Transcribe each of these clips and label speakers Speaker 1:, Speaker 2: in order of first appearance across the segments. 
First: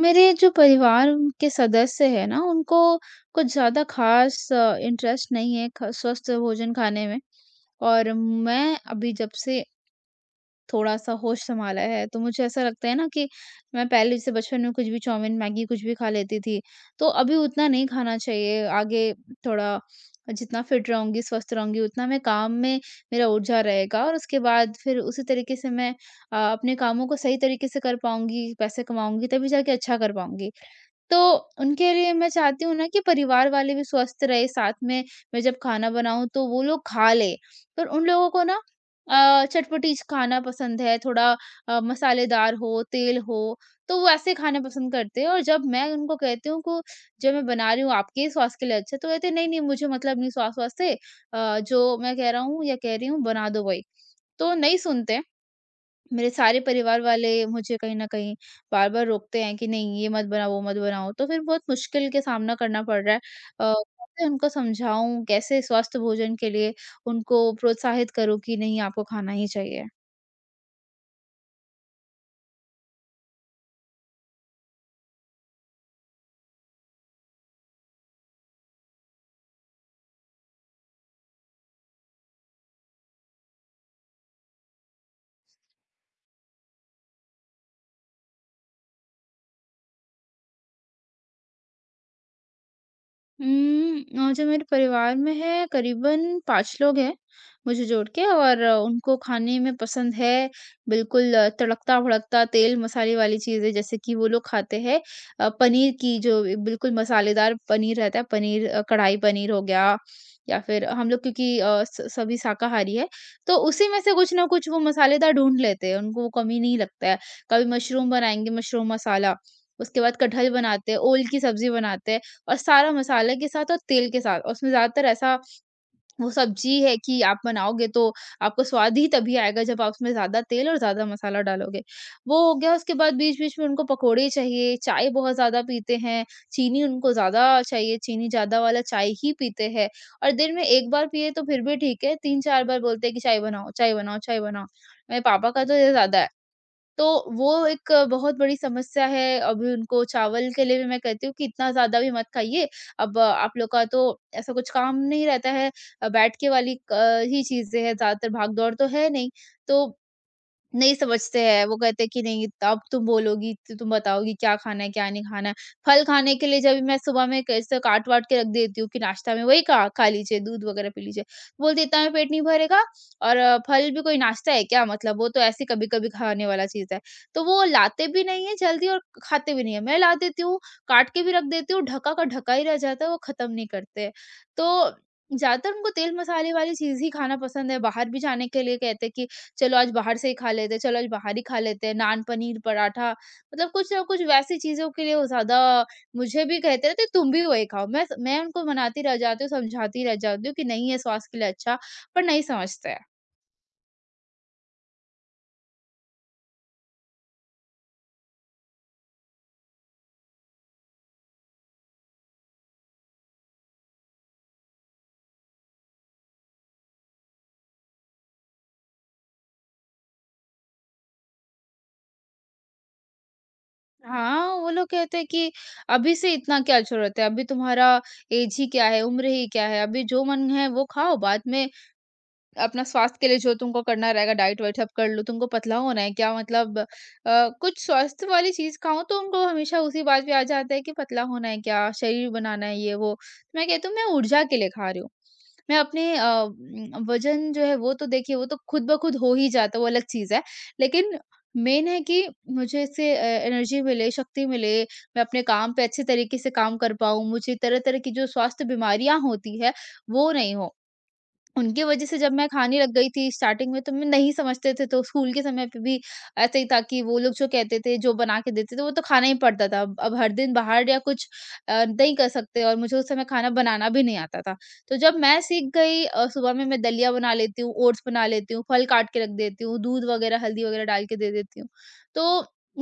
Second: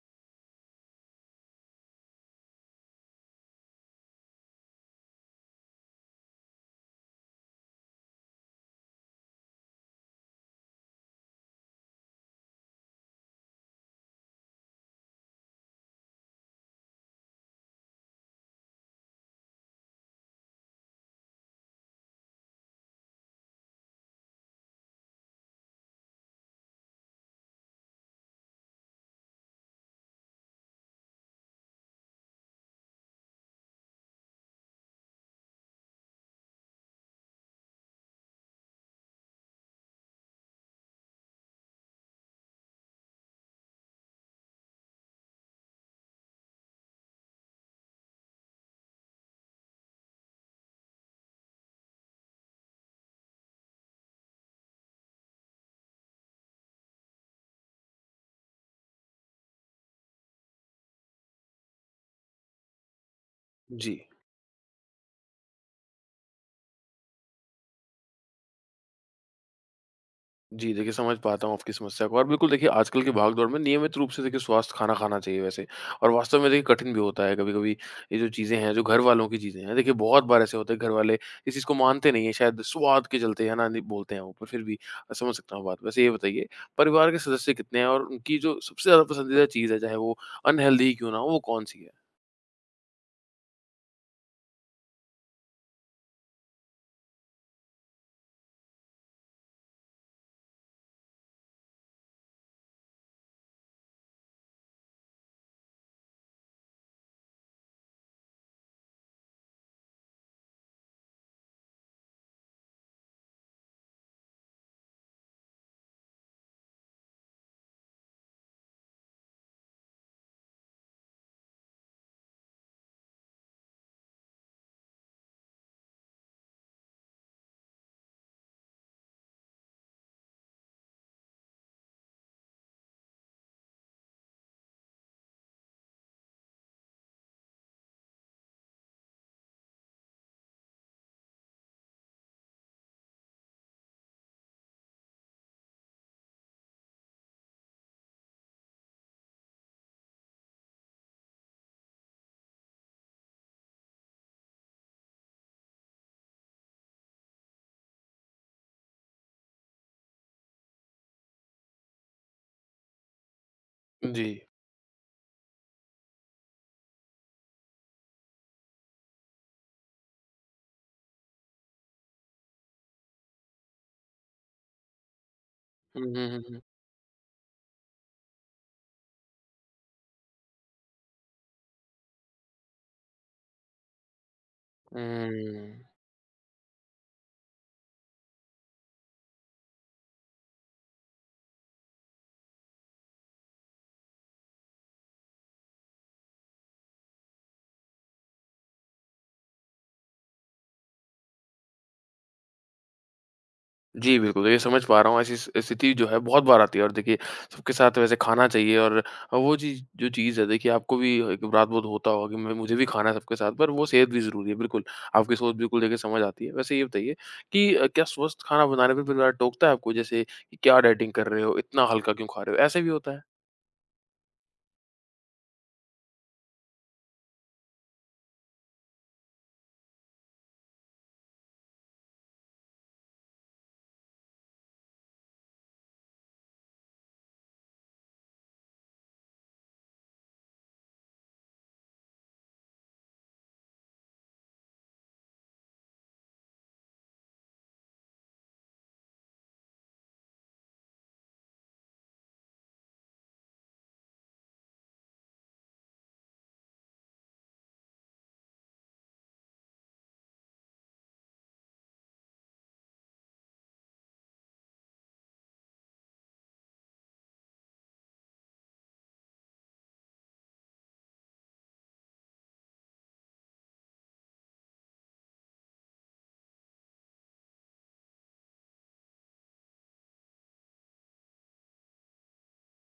Speaker 1: मेरे जो परिवार के सदस्य हैं ना, उनको कुछ ज़्यादा ख़ास इंटरेस्ट नहीं है ख स्वस्थ भोजन खाने में। और मैं अभी जब से थोड़ा-सा होश सँभाला है, तो मुझे ऐसा लगता है ना कि मैं पहले जैसे बचपन में कुछ भी चाउमीन, मैगी कुछ भी खा लेती थी, तो अभी उतना नहीं खाना चाहिए। आगे थोड़ा जितना फिट रहूँगी, स्वस्थ रहूँगी, उतना मैं काम में मेरा ऊर्जा रहेगा और उसके बाद फिर उसी तरीके से मैं अपने कामों को सही तरीके से कर पाऊँगी, पैसे कमाऊँगी, तभी जाके अच्छा कर पाऊँगी। तो उनके लिए मैं चाहती हूँ ना कि परिवार वाले भी स्वस्थ रहे, साथ में मैं जब खाना बनाऊँ तो वो लोग खा ले, पर उन लोगों को ना चटपटी खाना पसंद है, थोड़ा मसालेदार हो, तेल हो। तो वो ऐसे खाने पसंद करते हैं, और जब मैं उनको कहती हूँ को जो मैं बना रही हूँ आपके ही स्वास्थ्य के लिए अच्छा है, तो कहते हैं, नहीं नहीं, मुझे मतलब नहीं स्वास्थ्य वास्ते। जो मैं कह रहा हूँ या कह रही हूँ, बना दो भाई। तो नहीं सुनते। मेरे सारे परिवार वाले मुझे कहीं न कहीं बार-बार रोकते हैं कि नहीं ये मत बनाओ, वो मत बनाओ, तो फिर बहुत मुश्किल के सामना करना पड़ रहा है।
Speaker 2: जी,
Speaker 1: कैसे उनको समझाऊँ, कैसे स्वस्थ भोजन के लिए उनको प्रोत्साहित करूँ कि नहीं आपको खाना ही चाहिए?
Speaker 2: जी, देखिए समझ पाता हूँ आपकी समस्या को। और बिल्कुल देखिए आजकल के भागदौड़ में नियमित रूप से देखिए स्वस्थ खाना खाना चाहिए वैसे। और वास्तव में देखिए कठिन भी होता है कभी-कभी। ये जो चीज़ें हैं, जो घर वालों की चीज़ें हैं, देखिए बहुत बार ऐसे होते हैं घर वाले इस चीज़ को मानते नहीं हैं शायद स्वाद के चलते है ना, नहीं बोलते हैं वो पर फिर भी समझ सकता हूँ बात। वैसे ये बताइए परिवार के सदस्य कितने हैं और उनकी जो सबसे ज़्यादा पसंदीदा चीज़ है चाहे वो अनहेल्दी ही क्यों ना हो, वो कौन-सी है?
Speaker 1: हुँ, और जो मेरे परिवार में है करीबन 5 लोग हैं, मुझे जोड़ के। और उनको खाने में पसंद है बिल्कुल तड़कता-भड़कता तेल-मसाले वाली चीज़ें, जैसे कि वो लोग खाते हैं पनीर की, जो बिल्कुल मसालेदार पनीर रहता है, पनीर कढ़ाई पनीर हो गया। या फिर हम लोग क्योंकि अ, स सभी शाकाहारी है, तो उसी में से कुछ ना कुछ वो मसालेदार ढूँढ लेते हैं, उनको वो कमी नहीं लगता है। कभी मशरूम बनाएँगे, मशरूम मसाला, उसके बाद कटहल बनाते हैं, ओल की सब्ज़ी बनाते हैं। और सारा मसाले के साथ और तेल के साथ। और उसमें ज़्यादातर ऐसा वो सब्ज़ी है कि आप बनाओगे तो आपको स्वाद ही तभी आएगा जब आप उसमें ज़्यादा तेल और ज़्यादा मसाला डालोगे। वो हो गया, उसके बाद बीच-बीच में उनको पकौड़े चाहिए, चाय बहुत ज़्यादा पीते हैं, चीनी उनको ज़्यादा चाहिए, चीनी ज़्यादा वाला चाय ही पीते हैं। और दिन में 1 बार पिए तो फिर भी ठीक है, 3-4 बार बोलते हैं कि चाय बनाओ, चाय बनाओ, चाय बनाओ। मेरे पापा का तो ये ज़्यादा है। तो वो एक बहुत बड़ी समस्या है। अभी उनको चावल के लिए भी मैं कहती हूँ कि इतना ज़्यादा भी मत खाइए। अब आप लोग का तो ऐसा कुछ काम नहीं रहता है। बैठ के वाली क ही चीज़ें हैं ज़्यादातर, भाग-दौड़ तो है नहीं। तो नहीं समझते हैं, वो कहते हैं कि नहीं अब तुम बोलोगी तो तुम
Speaker 2: जी।
Speaker 1: बताओगी क्या खाना है, क्या नहीं खाना है। फल खाने के लिए जब मैं सुबह में कैसे काट वाट के रख देती हूँ कि नाश्ता में वही खा खा लीजिए, दूध वगैरह पी लीजिए, बोलते इतना में पेट नहीं भरेगा। और फल भी कोई नाश्ता है क्या, मतलब वो तो ऐसे कभी
Speaker 2: हुँ,
Speaker 1: कभी
Speaker 2: हुँ, हुँ,
Speaker 1: खाने
Speaker 2: हुँ।
Speaker 1: वाला चीज है। तो वो लाते भी नहीं है जल्दी, और खाते भी नहीं है। मैं ला देती हूँ, काट के भी रख देती हूँ, ढका का ढका ही रह जाता है, वो खत्म नहीं करते हैं। तो ज्यादातर
Speaker 2: हुँ।
Speaker 1: उनको तेल मसाले वाली चीज ही खाना पसंद है। बाहर भी जाने के लिए कहते हैं कि चलो आज बाहर से ही खा लेते हैं, चलो आज बाहर ही खा लेते हैं, नान, पनीर, पराठा, मतलब कुछ ना कुछ वैसी चीज़ों के लिए वो ज़्यादा मुझे भी कहते रहते हैं, "तुम भी वही खाओ।" मैं उनको मनाती रह जाती हूँ, समझाती रह जाती हूँ कि नहीं ये स्वास्थ्य के लिए अच्छा, पर नहीं समझते हैं।
Speaker 2: जी, बिल्कुल, देखिए समझ पा रहा हूँ ऐसी स स्थिति जो है बहुत बार आती है। और देखिए सबके साथ वैसे खाना चाहिए। और वो चीज़ जो चीज़ है देखिए आपको भी एक रात-भर होता होगा कि मैं मुझे भी खाना है सबके साथ पर वो सेहत भी ज़रूरी है, बिल्कुल। आपकी सोच बिल्कुल देखिए समझ आती है। वैसे ये बताइए कि क्या स्वस्थ खाना बनाने पे परिवार टोकता है आपको? जैसे कि क्या डाइटिंग कर रहे हो, इतना हल्का क्यों खा रहे हो? ऐसे भी होता है?
Speaker 1: हाँ, वो लोग कहते हैं कि अभी से इतना क्या ज़रूरत है, अभी तुम्हारा ऐज ही क्या है, उम्र ही क्या है, अभी जो मन है वो खाओ, बाद में अपना स्वास्थ्य के लिए जो तुमको करना रहेगा डाइट वाइट सब कर लो, तुमको पतला होना है क्या, मतलब कुछ स्वास्थ्य वाली चीज खाओ तो उनको हमेशा उसी बात पे आ जाता है कि पतला होना है क्या, शरीर बनाना है, ये वो। तो मैं कहती हूँ मैं ऊर्जा के लिए खा रही हूँ। मैं अपने वजन जो है वो तो देखिए वो तो खुद ब खुद हो ही जाता है, वो अलग चीज है, लेकिन मेन है कि मुझे इससे एनर्जी मिले, शक्ति मिले, मैं अपने काम पे अच्छे तरीके से काम कर पाऊँ। मुझे तरह तरह की जो स्वास्थ्य बीमारियां होती है वो नहीं हो। उनकी वज़ह से जब मैं खाने लग गई थी स्टार्टिंग में तो मैं नहीं समझते थे, तो स्कूल के समय पे भी ऐसे ही था कि वो लोग जो कहते थे, जो बना के देते थे वो तो खाना ही पड़ता था। अब हर दिन बाहर या कुछ नहीं कर सकते, और मुझे उस समय खाना बनाना भी नहीं आता था। तो जब मैं सीख गई सुबह में मैं दलिया बना लेती हूँ, ओट्स बना लेती हूँ, फल काट के रख देती हूँ, दूध वग़ैरह हल्दी वग़ैरह डाल के दे देती हूँ। तो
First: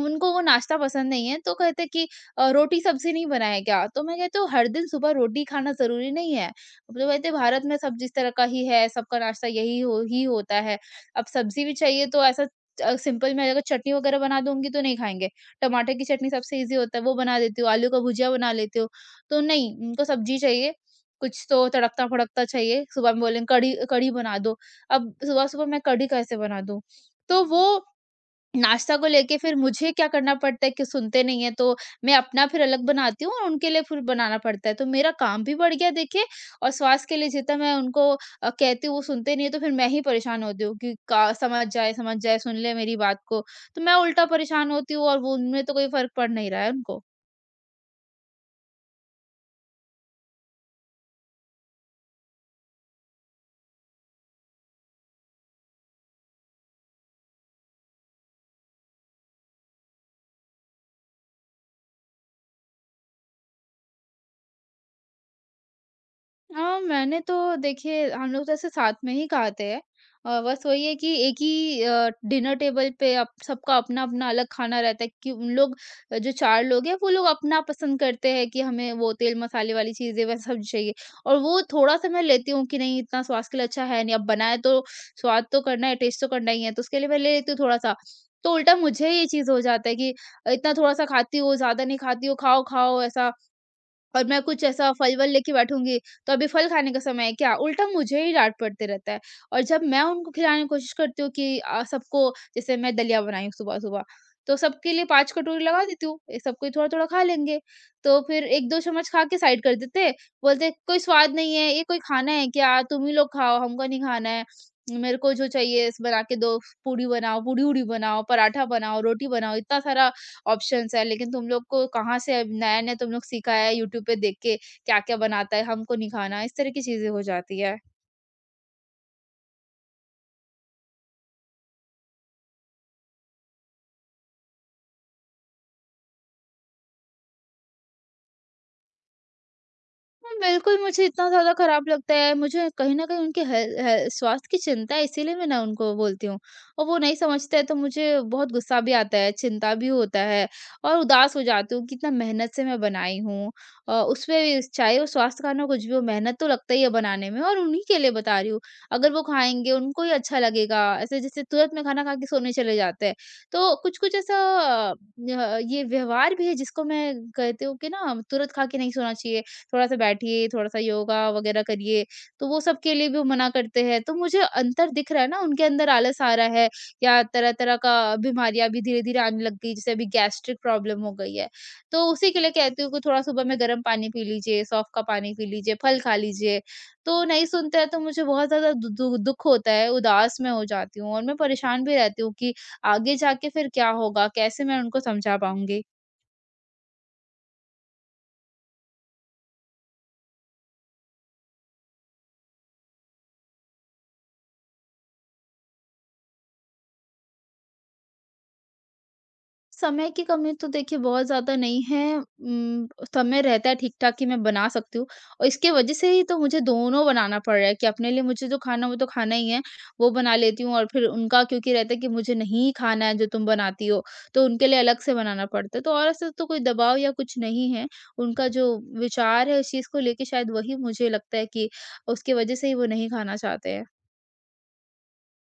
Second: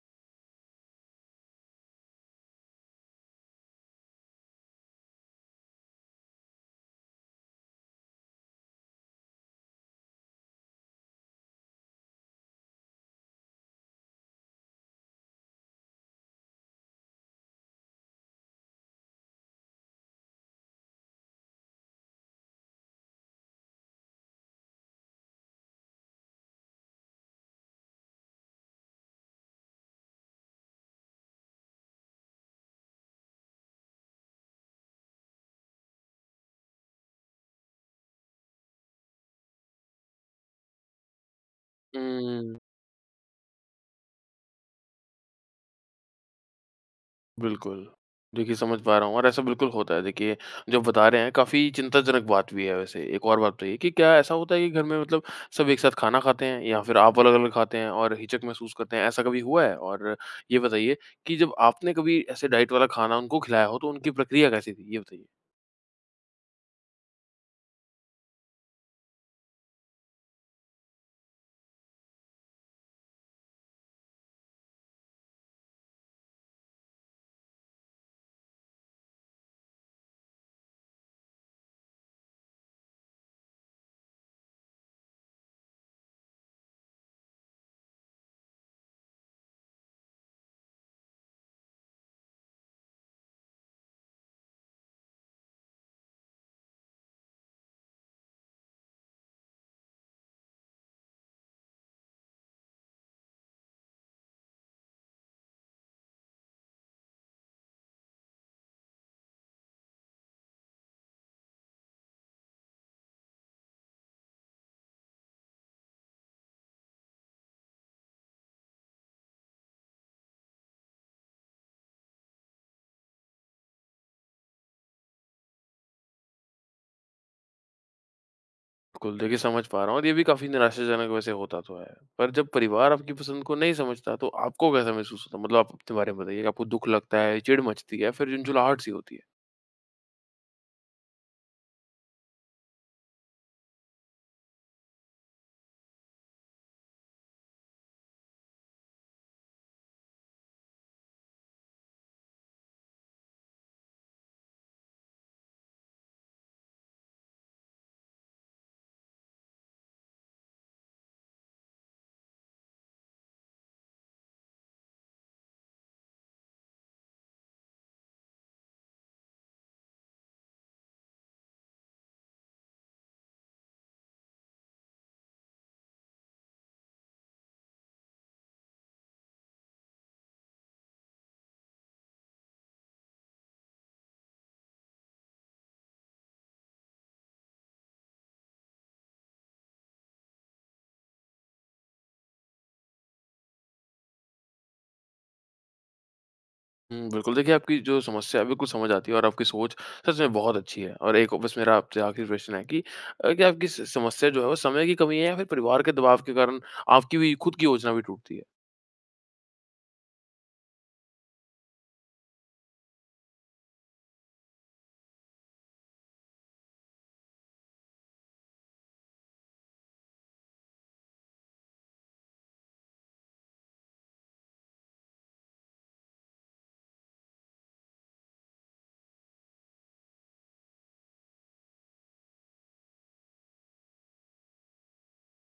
Speaker 1: उनको वो नाश्ता पसंद नहीं है, तो कहते हैं कि रोटी सब्ज़ी नहीं बनाया क्या? तो मैं कहती हूँ हर दिन सुबह रोटी खाना ज़रूरी नहीं है। अब तो वैसे भारत में सब जिस तरह का ही है, सबका नाश्ता यही हो ही होता है। अब सब्ज़ी भी चाहिए, तो ऐसा सिंपल मैं अगर चटनी वगैरह बना दूँगी तो नहीं खाएँगे। टमाटर की चटनी सबसे ईज़ी होता है, वो बना देती हूँ, आलू का भुजिया बना लेती हूँ। तो नहीं, उनको सब्ज़ी चाहिए, कुछ तो तड़कता-फड़कता चाहिए। सुबह में बोलेंगे कढ़ी कढ़ी बना दो, अब सुबह-सुबह मैं कढ़ी कैसे बना दूँ? तो वो नाश्ता को लेके फिर मुझे क्या करना पड़ता है कि सुनते नहीं है, तो मैं अपना फिर अलग बनाती हूँ और उनके लिए फिर बनाना पड़ता है, तो मेरा काम भी बढ़ गया देखिए। और स्वास्थ्य के लिए जितना मैं उनको कहती हूँ वो सुनते नहीं है, तो फिर मैं ही परेशान होती हूँ कि का समझ जाए, समझ जाए, सुन
Speaker 2: हुँ।
Speaker 1: ले मेरी बात को। तो मैं उल्टा परेशान होती हूँ और वो उनमें तो कोई फर्क पड़ नहीं रहा है उनको।
Speaker 2: बिल्कुल। देखिए, समझ पा रहा हूँ और ऐसा बिल्कुल होता है। देखिए, जो बता रहे हैं काफ़ी चिंताजनक बात भी है वैसे। एक और बात बताइए कि क्या ऐसा होता है कि घर में मतलब सब एक साथ खाना खाते हैं या फिर आप अलग-अलग खाते हैं और हिचक महसूस करते हैं, ऐसा कभी हुआ है? और ये बताइए कि जब आपने कभी ऐसे डाइट वाला खाना उनको खिलाया हो, तो उनकी प्रक्रिया कैसी थी? ये बताइए।
Speaker 1: हाँ, मैंने तो देखिए हम लोग जैसे साथ में ही खाते हैं, बस वही है कि एक ही डिनर टेबल पे सबका अपना अपना अलग खाना रहता है कि उन लोग जो चार लोग हैं वो लोग अपना पसंद करते हैं कि हमें वो तेल मसाले वाली चीजें वह सब चाहिए। और वो थोड़ा सा मैं लेती हूँ कि नहीं इतना स्वास्थ्य के लिए अच्छा है, नहीं अब बनाए तो स्वाद तो करना है, टेस्ट तो करना ही है, तो उसके लिए मैं ले लेती हूँ थोड़ा सा। तो उल्टा मुझे ये चीज हो जाता है कि इतना थोड़ा सा खाती हो, ज्यादा नहीं खाती हो, खाओ खाओ, ऐसा। और मैं कुछ ऐसा फल-वल लेके बैठूँगी, तो अभी फल खाने का समय है क्या? उल्टा मुझे ही डाँट पड़ते रहता है। और जब मैं उनको खिलाने की कोशिश करती हूँ कि सबको, जैसे मैं दलिया बनाई हूँ सुबह-सुबह, तो सबके लिए 5 कटोरी लगा देती हूँ, ये सब कोई थोड़ा-थोड़ा खा लेंगे। तो फिर 1-2 चम्मच खा के साइड कर देते हैं, बोलते हैं, "कोई स्वाद नहीं है, ये कोई खाना है क्या? तुम ही लोग खाओ, हमको नहीं खाना है। मेरे को जो चाहिए बना के दो, पूड़ी बनाओ, पूड़ी-वूड़ी बनाओ, पराठा बनाओ, रोटी बनाओ, इतना सारा ऑप्शंस है, लेकिन तुम लोग को कहाँ से नया-नया तुम लोग सीखा है यूट्यूब पे देख के क्या-क्या बनाता है, हमको नहीं खाना।" इस तरह की चीज़ें हो जाती है।
Speaker 2: बिल्कुल, देखिए समझ पा रहा हूँ और ये भी काफ़ी निराशाजनक वैसे होता तो है। पर जब परिवार आपकी पसंद को नहीं समझता, तो आपको कैसा महसूस होता है? मतलब आप अपने बारे में बताइए, कि आपको दुःख लगता है, चिढ़ मचती है या फिर झुंझुलाहट-सी होती है?
Speaker 1: बिल्कुल, मुझे इतना ज़्यादा खराब लगता है, मुझे कहीं न कहीं उनके हेल हेल स्वास्थ्य की चिंता है, इसीलिए मैं ना उनको बोलती हूँ। और वो नहीं समझते हैं, तो मुझे बहुत गुस्सा भी आता है, चिंता भी होता है, और उदास हो जाती हूँ कि इतना मेहनत से मैं बनाई हूँ। उसमें भी चाहे वो स्वास्थ्य खाना हो कुछ भी हो, मेहनत तो लगता ही है बनाने में, और उन्हीं के लिए बता रही हूँ। अगर वो खाएँगे उनको ही अच्छा लगेगा, ऐसे जैसे तुरंत में खाना खा के सोने चले जाते हैं। तो कुछ-कुछ ऐसा ये व्यवहार भी है, जिसको मैं कहती हूँ कि ना तुरंत खा के नहीं सोना चाहिए। थोड़ा-सा बैठिए, थोड़ा-सा योगा वगैरह करिए, तो वो सबके लिए भी मना करते हैं। तो मुझे अंतर दिख रहा है ना, उनके अंदर आलस आ रहा है या तरह-तरह का बीमारियाँ भी धीरे-धीरे आने लग गई, जैसे अभी गैस्ट्रिक प्रॉब्लम हो गई है। तो उसी के लिए कहती हूँ कि थोड़ा सुबह में गर्म पानी पी लीजिए, सौंफ का पानी पी लीजिए, फल खा लीजिए। तो नहीं सुनते हैं, तो मुझे बहुत ज़्यादा दु दु दुःख होता है, उदास मैं हो जाती हूँ, और मैं परेशान भी रहती हूँ कि आगे जाके फिर क्या होगा? कैसे मैं उनको समझा पाऊँगी?
Speaker 2: हुँ, बिल्कुल। देखिए, आपकी जो समस्या है बिल्कुल समझ आती है और आपकी सोच सच में बहुत अच्छी है। और एक बस मेरा आपसे आखिरी प्रश्न है कि क्या आपकी स समस्या जो है वो समय की कमी है या फिर परिवार के दबाव के कारण आपकी भी खुद की योजना भी टूटती है?
Speaker 1: समय की कमी तो देखिए बहुत ज़्यादा नहीं है, समय रहता है ठीक-ठाक कि मैं बना सकती हूँ। और इसके वजह से ही तो मुझे दोनों बनाना पड़ रहा है कि अपने लिए मुझे जो खाना है वो तो खाना ही है, वो बना लेती हूँ, और फिर उनका क्योंकि रहता है कि मुझे नहीं खाना है जो तुम बनाती हो, तो उनके लिए अलग से बनाना पड़ता है। तो और ऐसा तो कोई दबाव या कुछ नहीं है, उनका जो विचार है इस चीज़ को लेके, शायद वही मुझे लगता है कि उसकी वजह से ही वो नहीं खाना चाहते हैं।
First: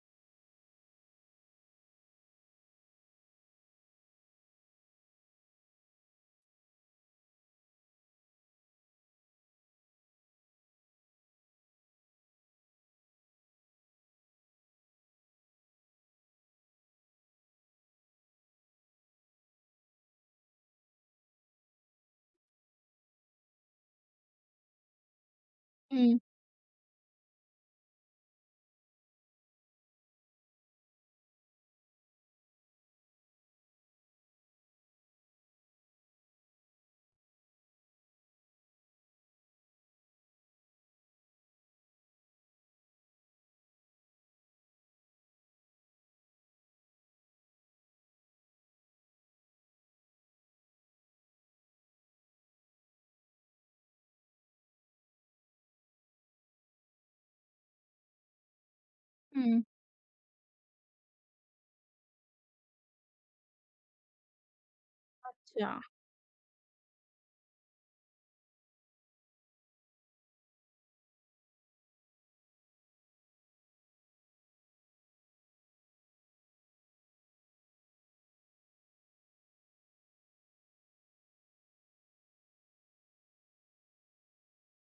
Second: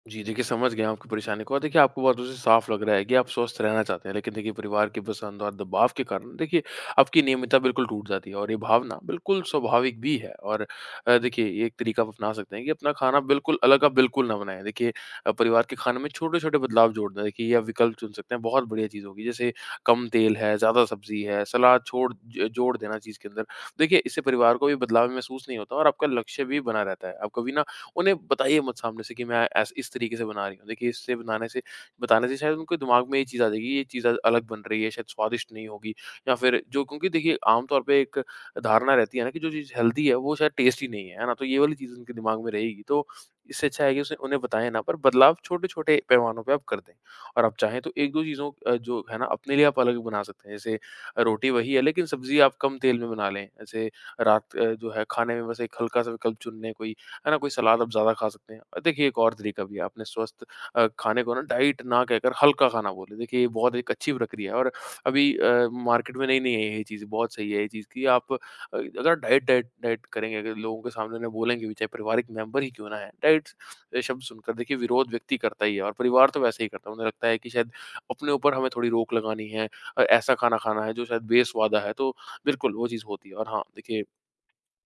Speaker 2: जी, देखिए समझ गया आपकी परेशानी को। और देखिए आपको बहुत उससे साफ लग रहा है कि आप स्वस्थ रहना चाहते हैं। लेकिन देखिए परिवार की पसंद और दबाव के कारण देखिए आपकी नियमितता बिल्कुल टूट जाती है और ये भावना बिल्कुल स्वाभाविक भी है। और देखिए ये एक तरीका आप अपना सकते हैं कि अपना खाना बिल्कुल अलग आप बिल्कुल ना बनाएँ। देखिए परिवार के खाने में छोटे-छोटे बदलाव जोड़ दें। देखिए ये आप विकल्प चुन सकते हैं, बहुत बढ़िया चीज़ होगी। जैसे कम तेल है, ज़्यादा सब्ज़ी है, सलाद छोड़ ज जोड़ देना चीज़ के अंदर। देखिए इससे परिवार को भी बदलाव महसूस नहीं होता और आपका
Speaker 1: हुँ,
Speaker 2: लक्ष्य भी बना रहता है। आप कभी ना उन्हें बताइए मत सामने से कि मैं ऐस इस तरीके से बना रही हूँ। देखिए इससे बनाने से बताने से शायद उनके दिमाग में ये चीज़ आ जाएगी, ये चीज़ आज अलग बन रही है, शायद स्वादिष्ट नहीं होगी या फिर जो क्योंकि देखिए आम तौर पे एक धारणा रहती है ना कि जो चीज़ हेल्दी है वो शायद टेस्टी नहीं है, है ना? तो ये वाली चीज़ उनके दिमाग में रहेगी। तो इससे अच्छा है कि उसे उन्हें बताएँ ना पर बदलाव छोटे-छोटे पैमानों पे आप कर दें। और आप चाहें तो 1-2 चीज़ों जो है ना अपने लिए आप अलग बना सकते हैं। जैसे रोटी वही है लेकिन सब्ज़ी आप कम तेल में बना लें। ऐसे जो है खाने में बस एक हल्का-सा विकल्प चुन लें कोई, है ना, कोई सलाद आप ज़्यादा खा सकते हैं। देखिए एक और
Speaker 1: हुँ।
Speaker 2: तरीका भी है, आपने स्वस्थ खाने को ना डाइट ना कहकर हल्का खाना बोले। देखिए ये बहुत एक अच्छी प्रक्रिया है और अभी
Speaker 1: अच्छा।
Speaker 2: मार्केट में नई-नई है ये चीज़, बहुत सही है ये चीज़ कि आप अगर डाइट डाइट डाइट करेंगे, अगर लोगों के सामने ना बोलेंगे भी, चाहे पारिवारिक मेंबर ही क्यों ना है, डाइट शब्द सुनकर देखिए विरोध व्यक्ति करता ही है और परिवार तो वैसे ही करता है। उन्हें लगता है कि शायद अपने ऊपर हमें थोड़ी रोक लगानी है, ऐसा खाना खाना है जो शायद बेस्वादा है, तो बिल्कुल वो चीज़ होती है। और हाँ, देखिए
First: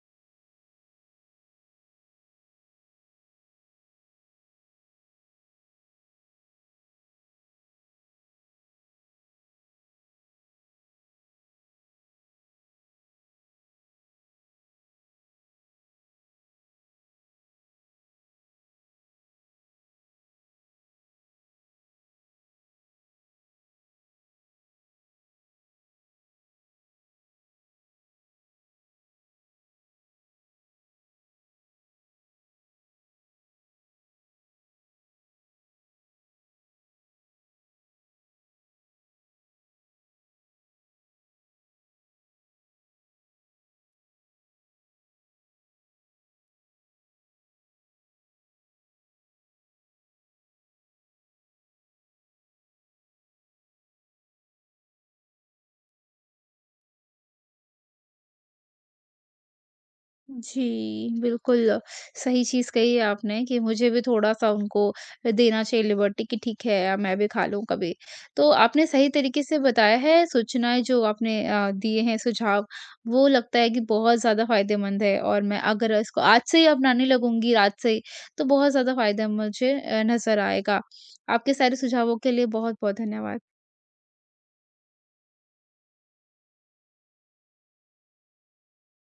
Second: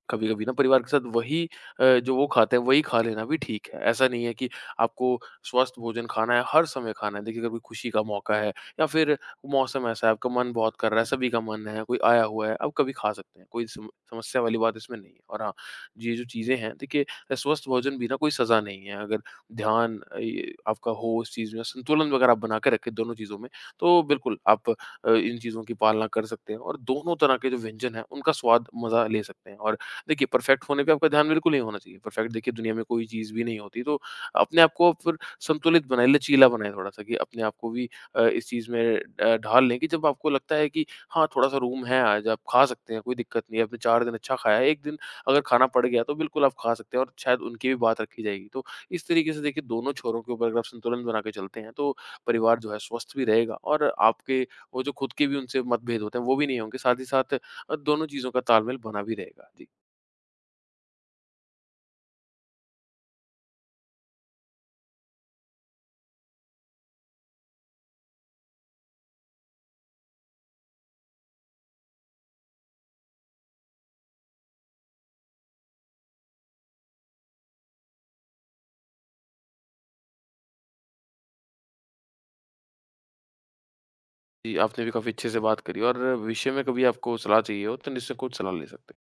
Speaker 2: कभी-कभी ना परिवार के साथ वही जो वो खाते हैं वही खा लेना भी ठीक है। ऐसा नहीं है कि आपको स्वस्थ भोजन खाना है, हर समय खाना है। देखिए कभी खुशी का मौका है या फिर मौसम ऐसा है, आपका मन बहुत कर रहा है, सभी का मन है, कोई आया हुआ है, आप कभी खा सकते हैं। कोई सम समस्या वाली बात इसमें नहीं है। और हाँ, ये जो चीज़ें हैं देखिए स्वस्थ भोजन भी ना कोई सज़ा नहीं है। अगर ध्यान ये आपका हो उस चीज़ में संतुलन वगैरह आप बना के रखें दोनों चीज़ों में, तो बिल्कुल आप इन चीज़ों की पालना कर सकते हैं और दोनों तरह के जो व्यंजन हैं उनका स्वाद मज़ा ले सकते हैं। और देखिए परफेक्ट होने पे आपका ध्यान बिल्कुल नहीं होना चाहिए। परफेक्ट देखिए दुनिया में कोई चीज़ भी नहीं होती। तो अपने आप को फिर संतुलित बनाएँ, लचीला बनाएँ थोड़ा-सा कि अपने आप को भी इस चीज़ में ढाल लें कि जब आपको लगता है कि हाँ, थोड़ा-सा रूम है आज, आप खा सकते हैं, कोई दिक्कत नहीं है। आपने 4 दिन अच्छा खाया है, 1 दिन अगर खाना पड़ गया तो बिल्कुल आप खा सकते हैं और शायद उनकी भी बात रखी जाएगी। तो इस तरीके से देखिए दोनों छोरों के ऊपर अगर आप संतुलन बना के चलते हैं तो परिवार जो है स्वस्थ भी रहेगा और आपके वो जो खुद के भी उनसे मतभेद होते हैं वो भी नहीं होंगे। साथ ही साथ दोनों चीज़ों का तालमेल बना भी रहेगा। जी।
Speaker 1: जी, बिल्कुल, सही चीज़ कही है आपने कि मुझे भी थोड़ा-सा उनको देना चाहिए लिबर्टी कि ठीक है, मैं भी खा लूँ कभी। तो आपने सही तरीके से बताया है, सूचनाएँ जो आपने दिए हैं, सुझाव, वो लगता है कि बहुत ज़्यादा फ़ायदेमंद है। और मैं अगर इसको आज से ही अपनाने लगूँगी, रात से ही, तो बहुत ज़्यादा फ़ायदा मुझे नज़र आएगा। आपके सारे सुझावों के लिए बहुत-बहुत धन्यवाद।
Speaker 2: जी, आपने भी काफ़ी अच्छे से बात करी और विषय में कभी आपको सलाह चाहिए हो तो निसंकोच सलाह ले सकते हैं।